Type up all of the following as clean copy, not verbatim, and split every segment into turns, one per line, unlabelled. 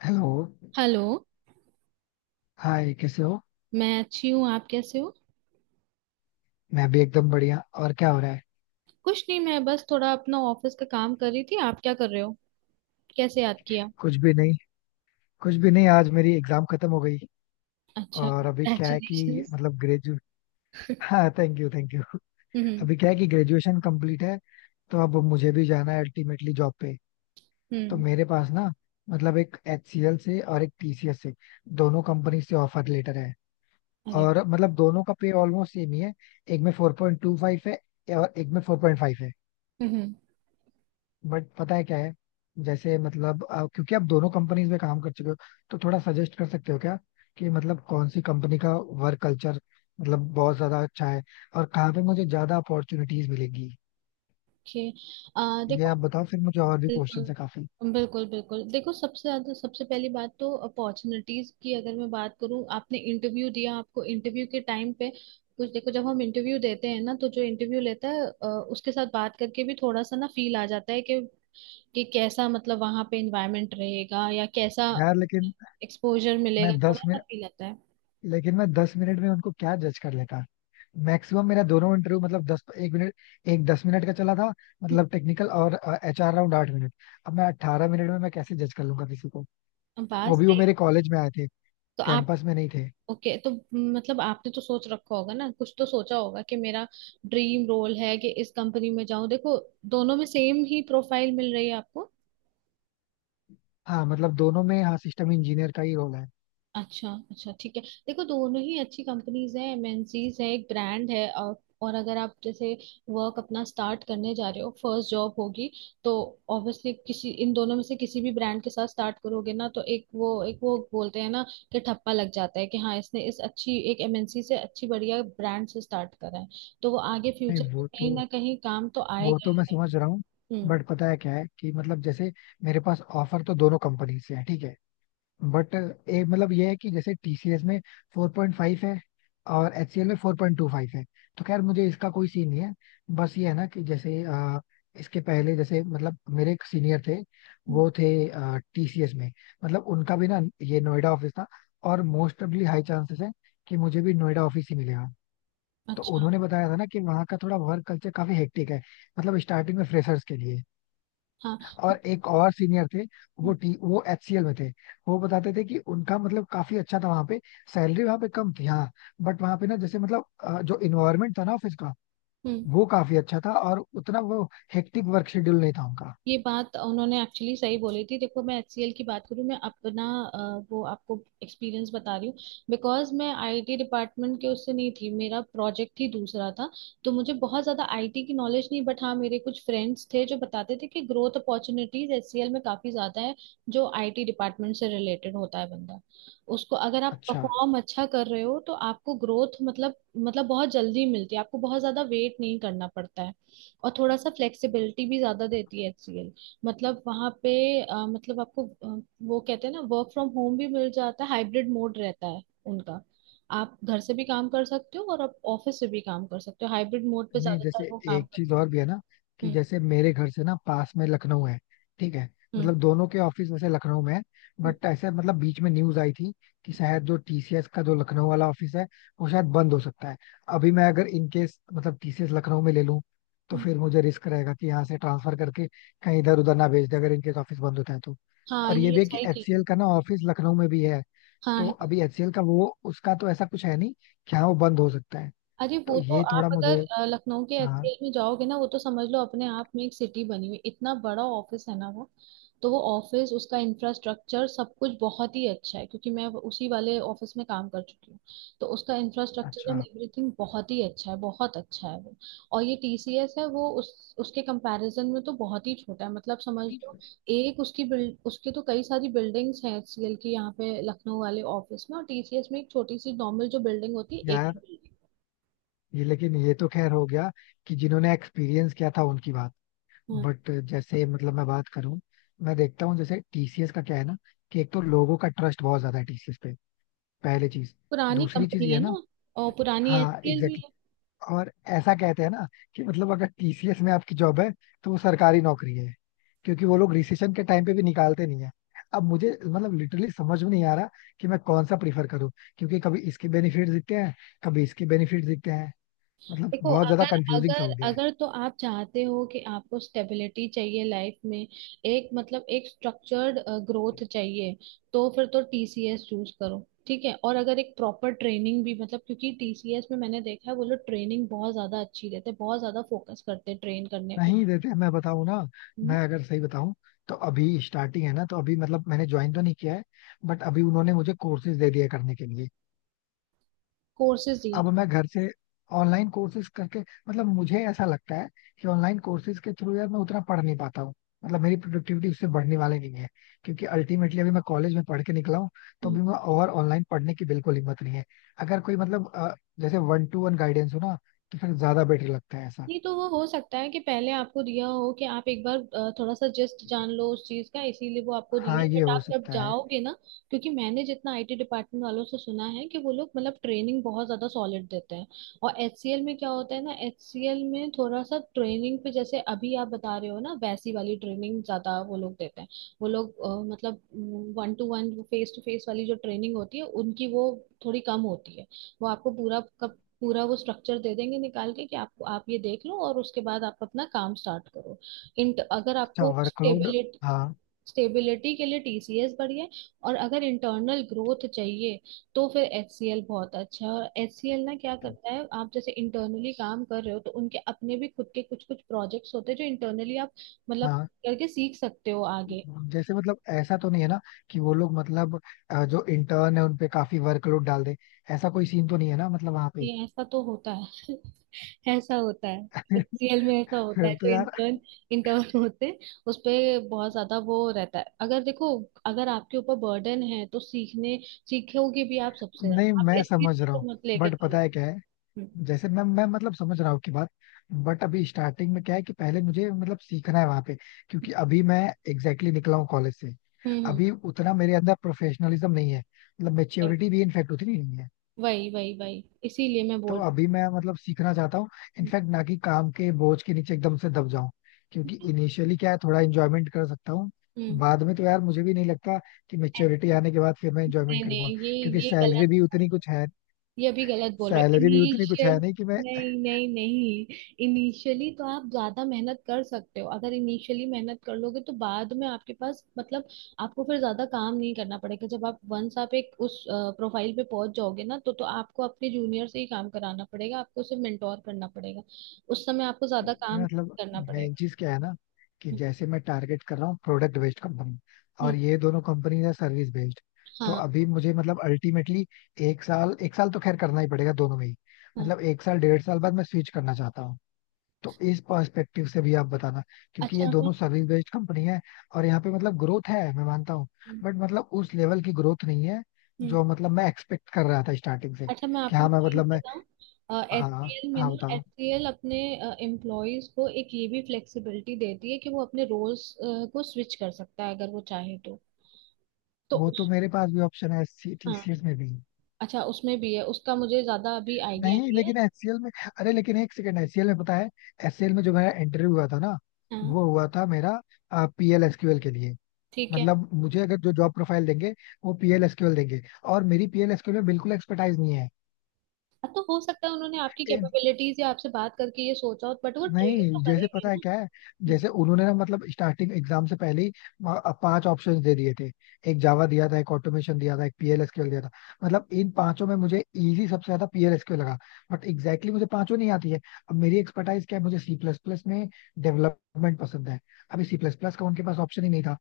Hello.
Hello.
Hi, कैसे हो?
मैं अच्छी हूँ, आप कैसे हो?
मैं भी एकदम बढ़िया। और क्या हो रहा है?
कुछ नहीं, मैं बस थोड़ा अपना ऑफिस का काम कर रही थी। आप क्या कर रहे हो? कैसे याद किया?
कुछ भी नहीं। कुछ भी नहीं, आज मेरी एग्जाम खत्म हो गई।
अच्छा,
और अभी क्या है
कंग्रेचुलेशन।
कि मतलब ग्रेजु हाँ, थैंक यू, थैंक यू।
हम्म।
अभी क्या है कि ग्रेजुएशन कंप्लीट है, तो अब मुझे भी जाना है अल्टीमेटली जॉब पे। तो
हम्म।
मेरे पास ना, मतलब एक एचसीएल से और एक टीसीएस से, दोनों कंपनी से ऑफर लेटर है।
अरे।
और मतलब दोनों का पे ऑलमोस्ट सेम ही है। एक में 4.25 है और एक में 4.5 है।
हम्म।
बट पता है क्या है, जैसे मतलब क्योंकि आप दोनों कंपनीज में काम कर चुके हो, तो थोड़ा सजेस्ट कर सकते हो क्या, कि मतलब कौन सी कंपनी का वर्क कल्चर मतलब बहुत ज्यादा अच्छा है, और कहाँ पे मुझे ज्यादा अपॉर्चुनिटीज मिलेंगी।
ओके। आ
ये
देखो,
आप बताओ, फिर मुझे और भी क्वेश्चन
बिल्कुल।
है काफी।
बिल्कुल देखो, सबसे ज्यादा सबसे पहली बात तो अपॉर्चुनिटीज की अगर मैं बात करूँ, आपने इंटरव्यू दिया, आपको इंटरव्यू के टाइम पे कुछ, देखो, जब हम इंटरव्यू देते हैं ना, तो जो इंटरव्यू लेता है उसके साथ बात करके भी थोड़ा सा ना फील आ जाता है कि कैसा, मतलब वहां पे एनवायरनमेंट रहेगा या कैसा
यार, लेकिन
एक्सपोजर
मैं
मिलेगा,
दस
थोड़ा सा
मिनट
फील आता है।
लेकिन मैं दस मिनट में उनको क्या जज कर लेता? मैक्सिमम मेरा दोनों इंटरव्यू मतलब दस एक मिनट एक 10 मिनट का चला था, मतलब टेक्निकल, और एचआर राउंड 8 मिनट। अब मैं 18 मिनट में मैं कैसे जज कर लूंगा किसी को?
बात
वो भी वो
सही।
मेरे कॉलेज में आए थे,
तो आप,
कैंपस में नहीं थे।
ओके तो मतलब आपने तो सोच रखा होगा ना, कुछ तो सोचा होगा कि मेरा ड्रीम रोल है कि इस कंपनी में जाऊं। देखो, दोनों में सेम ही प्रोफाइल मिल रही है आपको।
हाँ, मतलब दोनों में हाँ सिस्टम इंजीनियर का ही रोल है।
अच्छा अच्छा, ठीक है, देखो दोनों ही अच्छी कंपनीज हैं, एमएनसीज है, एक ब्रांड है। और अगर आप जैसे वर्क अपना स्टार्ट करने जा रहे हो, फर्स्ट जॉब होगी, तो ऑब्वियसली किसी इन दोनों में से किसी भी ब्रांड के साथ स्टार्ट करोगे ना, तो एक वो बोलते हैं ना कि ठप्पा लग जाता है कि हाँ इसने इस अच्छी एक एमएनसी से, अच्छी बढ़िया ब्रांड से स्टार्ट करा है, तो वो आगे
नहीं,
फ्यूचर में
वो
कहीं
तो
ना कहीं काम तो
वो
आएगा
तो
ही
मैं
है।
समझ रहा हूँ।
हम्म।
बट पता है क्या है कि मतलब जैसे मेरे पास ऑफर तो दोनों कंपनी से है, ठीक है, बट एक मतलब ये है कि जैसे टीसीएस में 4.5 है और एचसीएल में 4.25 है, तो खैर मुझे इसका कोई सीन नहीं है। बस ये है ना, कि जैसे इसके पहले जैसे मतलब मेरे एक सीनियर थे,
हम्म।
वो थे टीसीएस में। मतलब उनका भी ना ये नोएडा ऑफिस था, और मोस्ट प्रोबेबली हाई चांसेस है कि मुझे भी नोएडा ऑफिस ही मिलेगा। तो
अच्छा।
उन्होंने बताया था ना कि वहाँ का थोड़ा वर्क कल्चर काफी हेक्टिक है, मतलब स्टार्टिंग में फ्रेशर्स के लिए।
हाँ
और
हम्म।
एक और सीनियर थे, वो
हम्म।
टी वो एचसीएल में थे। वो बताते थे कि उनका मतलब काफी अच्छा था वहां पे, सैलरी वहां पे कम थी हाँ, बट वहां पे ना जैसे मतलब जो इन्वायरमेंट था ना ऑफिस का,
हम्म।
वो काफी अच्छा था, और उतना वो हेक्टिक वर्क शेड्यूल नहीं था उनका।
ये बात उन्होंने एक्चुअली सही बोली थी। देखो, मैं एचसीएल की बात करूँ, मैं अपना वो आपको एक्सपीरियंस बता रही हूँ, बिकॉज मैं आईटी डिपार्टमेंट के उससे नहीं थी, मेरा प्रोजेक्ट ही दूसरा था, तो मुझे बहुत ज़्यादा आईटी की नॉलेज नहीं। बट हाँ, मेरे कुछ फ्रेंड्स थे जो बताते थे कि ग्रोथ अपॉर्चुनिटीज एचसीएल में काफ़ी ज़्यादा है। जो आईटी डिपार्टमेंट से रिलेटेड होता है बंदा, उसको अगर आप
अच्छा।
परफॉर्म अच्छा कर रहे हो, तो आपको ग्रोथ मतलब बहुत जल्दी मिलती है, आपको बहुत ज़्यादा वेट नहीं करना पड़ता है। और थोड़ा सा फ्लेक्सिबिलिटी भी ज्यादा देती है HCL। मतलब वहाँ पे मतलब आपको वो कहते हैं ना, वर्क फ्रॉम होम भी मिल जाता है, हाइब्रिड मोड रहता है उनका। आप घर से भी काम कर सकते हो और आप ऑफिस से भी काम कर सकते हो, हाइब्रिड मोड पे
नहीं जैसे
ज्यादातर वो काम
एक चीज और
करते
भी है ना, कि
हैं।
जैसे मेरे घर से ना पास में लखनऊ है, ठीक है।
हम्म। हम्म।
मतलब दोनों के ऑफिस वैसे लखनऊ में है,
हम्म।
बट ऐसे मतलब बीच में न्यूज आई थी कि शायद जो टीसीएस का जो लखनऊ वाला ऑफिस है, वो शायद बंद हो सकता है। अभी मैं अगर इन केस मतलब टीसीएस लखनऊ में ले लूं, तो
हम्म।
फिर मुझे रिस्क रहेगा कि यहाँ से ट्रांसफर करके कहीं इधर उधर ना भेज दे, अगर इनकेस ऑफिस बंद होता है तो।
हाँ,
और ये
ये
भी है कि
सही कह रही
एचसीएल
हो।
का ना ऑफिस लखनऊ में भी है,
हाँ
तो
है।
अभी एचसीएल का वो, उसका तो ऐसा कुछ है नहीं कि हाँ वो बंद हो सकता है।
अरे
तो
वो तो,
ये
आप
थोड़ा
अगर
मुझे,
लखनऊ के
हाँ,
एचसीएल में जाओगे ना, वो तो समझ लो अपने आप में एक सिटी बनी हुई, इतना बड़ा ऑफिस है ना वो। तो वो ऑफिस, उसका इंफ्रास्ट्रक्चर सब कुछ बहुत ही अच्छा है क्योंकि मैं उसी वाले ऑफिस में काम कर चुकी हूँ। तो उसका इंफ्रास्ट्रक्चर एंड
अच्छा
एवरीथिंग बहुत ही अच्छा है, बहुत अच्छा है वो। और ये टीसीएस है वो, उस उसके कंपैरिजन में तो बहुत ही छोटा है। मतलब समझ लो एक उसकी बिल्ड, उसके तो कई सारी बिल्डिंग्स हैं एचसीएल की यहाँ पे लखनऊ वाले ऑफिस में, और टीसीएस में एक छोटी सी नॉर्मल जो बिल्डिंग होती है, एक
यार,
ही बिल्डिंग।
ये लेकिन ये तो खैर हो गया, कि जिन्होंने एक्सपीरियंस किया था उनकी बात। बट जैसे मतलब मैं बात करूं, मैं देखता हूँ जैसे टीसीएस का क्या है ना, कि एक तो लोगों का ट्रस्ट बहुत ज्यादा है टीसीएस पे, पहली चीज।
पुरानी
दूसरी चीज
कंपनी
ये है
है
ना,
ना। और पुरानी
हाँ
एचसीएल भी
एग्जैक्टली,
है।
और ऐसा कहते हैं ना कि मतलब अगर टीसीएस में आपकी जॉब है, तो वो सरकारी नौकरी है, क्योंकि वो लोग रिसेशन के टाइम पे भी निकालते नहीं है। अब मुझे मतलब लिटरली समझ में नहीं आ रहा कि मैं कौन सा प्रीफर करूं, क्योंकि कभी इसके बेनिफिट दिखते हैं, कभी इसके बेनिफिट दिखते हैं। मतलब
देखो,
बहुत ज्यादा
अगर
कंफ्यूजिंग सा
अगर
हो गया है।
अगर तो आप चाहते हो कि आपको स्टेबिलिटी चाहिए लाइफ में, एक मतलब एक स्ट्रक्चर्ड ग्रोथ चाहिए, तो फिर तो टीसीएस चूज करो, ठीक है। और अगर एक प्रॉपर ट्रेनिंग भी मतलब, क्योंकि टीसीएस में मैंने देखा है वो लोग ट्रेनिंग बहुत ज्यादा अच्छी देते हैं, बहुत ज्यादा फोकस करते हैं ट्रेन करने पे।
नहीं देते, मैं बताऊं ना, मैं अगर सही बताऊं, तो अभी स्टार्टिंग है ना, तो अभी मतलब मैंने ज्वाइन तो नहीं किया है, बट अभी उन्होंने मुझे कोर्सेज दे दिए करने के लिए।
कोर्सेज दिए?
अब मैं घर से ऑनलाइन कोर्सेज करके मतलब मुझे ऐसा लगता है कि ऑनलाइन कोर्सेज के थ्रू यार मैं उतना पढ़ नहीं पाता हूँ, मतलब मेरी प्रोडक्टिविटी उससे बढ़ने वाली नहीं है, क्योंकि अल्टीमेटली अभी मैं कॉलेज में पढ़ के निकला हूँ, तो
हम्म।
अभी मैं और ऑनलाइन पढ़ने की बिल्कुल हिम्मत नहीं है। अगर कोई मतलब जैसे वन टू वन गाइडेंस हो ना, तो फिर ज्यादा बेटर लगता है ऐसा।
नहीं, तो वो हो सकता है कि पहले आपको दिया हो कि आप एक बार थोड़ा सा जस्ट जान लो उस चीज का, इसीलिए वो आपको दिए।
हाँ, ये
बट
हो
आप जब
सकता है।
जाओगे ना, क्योंकि मैंने जितना आईटी डिपार्टमेंट वालों से सुना है कि वो लोग मतलब ट्रेनिंग बहुत ज्यादा सॉलिड देते हैं। और एचसीएल में क्या होता है ना, एचसीएल में थोड़ा सा ट्रेनिंग पे जैसे अभी आप बता रहे हो ना, वैसी वाली ट्रेनिंग ज्यादा वो लोग देते हैं। वो लोग मतलब one to one face to face वाली जो ट्रेनिंग होती है उनकी, वो थोड़ी कम होती है। वो आपको पूरा का पूरा वो स्ट्रक्चर दे देंगे निकाल के कि आपको आप ये देख लो, और उसके बाद आप अपना काम स्टार्ट करो। इन अगर
अच्छा
आपको
वर्कलोड,
स्टेबिलिटी,
हाँ।
स्टेबिलिटी के लिए टीसीएस बढ़िया है। और अगर इंटरनल ग्रोथ चाहिए, तो फिर एचसीएल बहुत अच्छा है। और एचसीएल ना क्या करता है, आप जैसे इंटरनली काम कर रहे हो, तो उनके अपने भी खुद के कुछ कुछ प्रोजेक्ट्स होते हैं जो इंटरनली आप मतलब
हाँ,
करके सीख सकते हो आगे।
जैसे मतलब ऐसा तो नहीं है ना, कि वो लोग मतलब जो इंटर्न है उन पे काफी वर्कलोड डाल दे, ऐसा कोई सीन तो नहीं है ना मतलब वहां पे।
ये ऐसा तो होता है। ऐसा होता है, एचसीएल में ऐसा होता
फिर
है।
तो
जो
यार,
इंटर्न इंटर्न होते हैं उस पे बहुत ज्यादा वो रहता है। अगर देखो, अगर आपके ऊपर बर्डन है तो सीखने सीखोगे भी आप सबसे
नहीं
ज्यादा, आप
मैं
इस चीज
समझ रहा
को
हूँ,
तो मत लेके
बट
चलो।
पता है क्या है।
हम्म।
जैसे मैं मतलब समझ रहा हूँ की बात, बट अभी स्टार्टिंग में क्या है कि पहले मुझे मतलब सीखना है वहां पे, क्योंकि अभी मैं एग्जैक्टली exactly निकला हूँ कॉलेज से।
हम्म।
अभी उतना मेरे अंदर प्रोफेशनलिज्म नहीं है, मतलब
हम्म,
मेच्योरिटी भी इनफेक्ट उतनी नहीं है।
वही वही वही इसीलिए मैं
तो
बोल।
अभी मैं मतलब सीखना चाहता हूँ, इनफैक्ट ना, कि काम के बोझ के नीचे एकदम से दब जाऊं, क्योंकि इनिशियली क्या है, थोड़ा एंजॉयमेंट कर सकता हूँ।
हम्म।
बाद में तो यार मुझे भी नहीं लगता कि
ऐसा
मेच्योरिटी आने के बाद फिर मैं एंजॉयमेंट
नहीं
करूंगा,
नहीं, ये
क्योंकि
ये गलत, ये भी गलत बोल रहे।
सैलरी भी उतनी कुछ
इनिशियल
है नहीं कि मैं
नहीं नहीं नहीं, इनिशियली तो आप ज्यादा मेहनत कर सकते हो। अगर इनिशियली मेहनत कर लोगे तो बाद में आपके पास मतलब, आपको फिर ज्यादा काम नहीं करना पड़ेगा। जब आप वंस आप एक उस प्रोफाइल पे पहुंच जाओगे ना, तो आपको अपने जूनियर से ही काम कराना पड़ेगा, आपको उसे मेंटोर करना पड़ेगा। उस समय आपको ज्यादा
ये
काम
मतलब।
करना
मेन
पड़ेगा।
चीज क्या है ना, कि
हम्म।
जैसे मैं टारगेट कर रहा हूँ प्रोडक्ट बेस्ड कंपनी,
हम्म,
और ये दोनों कंपनी है सर्विस बेस्ड। तो
हाँ।
अभी मुझे मतलब अल्टीमेटली एक साल तो खैर करना ही पड़ेगा दोनों में ही।
हाँ,
मतलब एक साल 1.5 साल बाद मैं स्विच करना चाहता हूँ, तो इस पर्सपेक्टिव से भी आप बताना, क्योंकि
अच्छा।
ये
मैं
दोनों सर्विस बेस्ड कंपनी है, और यहाँ पे मतलब ग्रोथ है मैं मानता हूँ,
हम्म।
बट मतलब उस लेवल की ग्रोथ नहीं है,
हम्म।
जो मतलब मैं एक्सपेक्ट कर रहा था स्टार्टिंग से,
अच्छा, मैं
कि
आपको
हाँ
एक
मैं
चीज
मतलब मैं,
बताऊं,
हाँ,
एचसीएल में
हाँ
ना,
बताओ।
एचसीएल अपने एम्प्लॉयज को एक ये भी फ्लेक्सिबिलिटी देती है कि वो अपने रोल्स को स्विच कर सकता है अगर वो चाहे तो। तो
वो तो
उस,
मेरे पास भी ऑप्शन है
हाँ।
एससीटीसीएस में भी।
अच्छा, उसमें भी है, उसका मुझे ज्यादा अभी आइडिया
नहीं
नहीं है।
लेकिन एचसीएल में, अरे लेकिन एक सेकंड, एचसीएल में पता है, एचसीएल में जो मेरा इंटरव्यू हुआ था ना,
हाँ,
वो हुआ था मेरा पीएलएसक्यूएल के लिए,
ठीक है।
मतलब मुझे अगर जो जॉब प्रोफाइल देंगे वो पीएलएसक्यूएल देंगे, और मेरी पीएलएसक्यूएल में बिल्कुल एक्सपर्टाइज नहीं
हाँ, तो हो सकता है उन्होंने आपकी
है।
कैपेबिलिटीज या आपसे बात करके ये सोचा हो, बट वो ट्रेन तो
नहीं जैसे
करेंगे
पता है
ना।
क्या है,
अच्छा।
जैसे उन्होंने ना मतलब स्टार्टिंग एग्जाम से पहले ही वहाँ पांच ऑप्शंस दे दिए थे, एक जावा दिया था, एक ऑटोमेशन दिया था, एक पीएलएसक्यूएल दिया था। मतलब इन पांचों में मुझे इजी सबसे ज्यादा पीएलएसक्यूएल लगा, बट एग्जैक्टली मुझे पांचों नहीं आती है। अब मेरी एक्सपर्टाइज क्या है, मुझे सी प्लस प्लस में डेवलपमेंट पसंद है, अभी सी प्लस प्लस का उनके पास ऑप्शन ही नहीं था।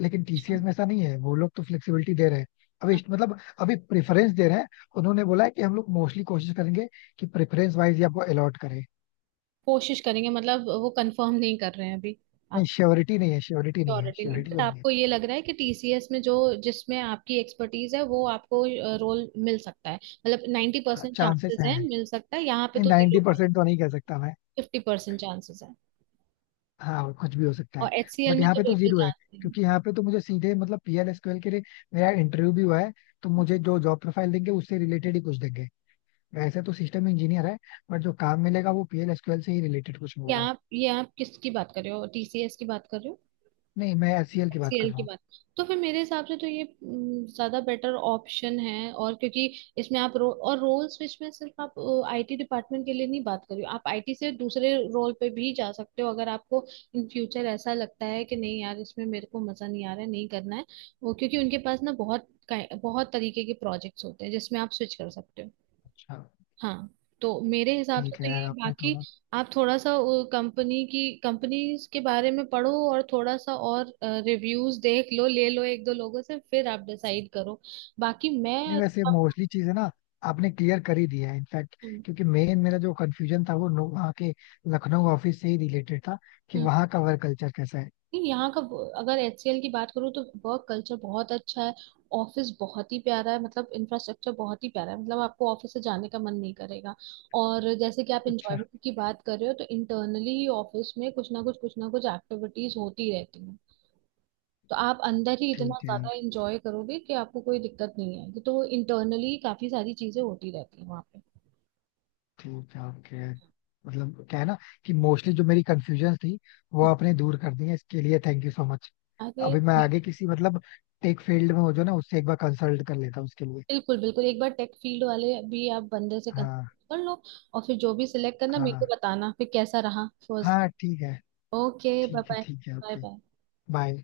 लेकिन
अच्छा,
टीसीएस में ऐसा नहीं है, वो लोग तो फ्लेक्सिबिलिटी दे रहे हैं। अभी
हाँ,
मतलब अभी प्रेफरेंस दे रहे हैं, उन्होंने बोला है कि हम लोग मोस्टली कोशिश करेंगे कि प्रेफरेंस वाइज ही आपको अलॉट करें।
कोशिश करेंगे मतलब वो कंफर्म नहीं कर रहे हैं अभी
नहीं,
आप।
श्योरिटी नहीं है,
श्योरिटी नहीं,
श्योरिटी
बट
तो नहीं है।
आपको ये लग रहा है कि टीसीएस में जो जिसमें आपकी एक्सपर्टीज है वो आपको रोल मिल सकता है, मतलब नाइन्टी
हाँ
परसेंट
चांसेस
चांसेस है
हैं।
मिल सकता है, यहाँ पे
नहीं,
तो जीरो।
90% तो नहीं कह सकता मैं,
फिफ्टी परसेंट चांसेस है।
हाँ कुछ भी हो सकता है।
और एचसीएल
बट
में
यहाँ
तो
पे तो
बिल्कुल
जीरो है,
चांस नहीं है।
क्योंकि यहाँ पे तो मुझे सीधे मतलब पीएल एसक्यूएल के लिए मेरा इंटरव्यू भी हुआ है, तो मुझे जो जॉब प्रोफाइल देंगे उससे रिलेटेड ही कुछ देंगे। वैसे तो सिस्टम इंजीनियर है, बट जो काम मिलेगा वो पीएल एसक्यूएल से ही रिलेटेड कुछ
ये
मिलेगा।
आप, ये आप किसकी बात कर रहे हो, टीसीएस की बात कर रहे हो?
नहीं मैं एचसीएल की बात कर
एचसीएल
रहा
की
हूँ।
बात, तो फिर मेरे हिसाब से तो ये ज्यादा बेटर ऑप्शन है। और क्योंकि इसमें आप और रोल स्विच में सिर्फ आप आईटी डिपार्टमेंट के लिए नहीं बात कर रही हो, आप आईटी से दूसरे रोल पे भी जा सकते हो अगर आपको इन फ्यूचर ऐसा लगता है कि नहीं यार, इसमें मेरे को मजा नहीं आ रहा है, नहीं करना है वो। क्योंकि उनके पास ना बहुत बहुत तरीके के प्रोजेक्ट्स होते हैं जिसमें आप स्विच कर सकते हो।
अच्छा,
हाँ, तो मेरे हिसाब से
ठीक है
तो
यार,
ये।
आपने
बाकी
थोड़ा
आप थोड़ा सा कंपनी की कंपनीज के बारे में पढ़ो और थोड़ा सा और रिव्यूज देख लो, ले लो एक दो लोगों से, फिर आप डिसाइड करो। बाकी
नहीं
मैं
वैसे मोस्टली चीजें ना आपने क्लियर कर ही दिया है इनफैक्ट,
हम्म।
क्योंकि मेन मेरा जो कंफ्यूजन था वो वहाँ के लखनऊ ऑफिस से ही रिलेटेड था, कि
हम्म।
वहाँ का वर्क कल्चर कैसा है।
नहीं, यहाँ का अगर एचसीएल की बात करूँ तो वर्क कल्चर बहुत अच्छा है, ऑफिस बहुत ही प्यारा है, मतलब इंफ्रास्ट्रक्चर बहुत ही प्यारा है, मतलब आपको ऑफिस से जाने का मन नहीं करेगा। और जैसे कि आप
अच्छा,
एंजॉयमेंट की बात कर रहे हो, तो इंटरनली ही ऑफिस में कुछ ना कुछ, कुछ ना कुछ एक्टिविटीज होती रहती हैं। तो आप अंदर ही इतना
ठीक है यार,
ज्यादा एंजॉय करोगे कि आपको कोई दिक्कत नहीं आएगी, तो इंटरनली काफी सारी चीजें होती रहती हैं वहाँ पे।
ठीक है ओके। मतलब क्या है ना, कि मोस्टली जो मेरी कंफ्यूजन थी वो आपने दूर कर दी है, इसके लिए थैंक यू सो मच।
अरे
अभी मैं आगे किसी मतलब टेक फील्ड में हो जो ना, उससे एक बार कंसल्ट कर लेता हूँ उसके लिए।
बिल्कुल, बिल्कुल एक बार टेक फील्ड वाले भी आप बंदे से कर
हाँ,
कर लो। और फिर जो भी सिलेक्ट करना मेरे को
हाँ,
बताना फिर कैसा रहा फर्स्ट।
हाँ, ठीक है,
ओके, बाय
ठीक है,
बाय।
ठीक है
बाय
ओके
बाय।
बाय।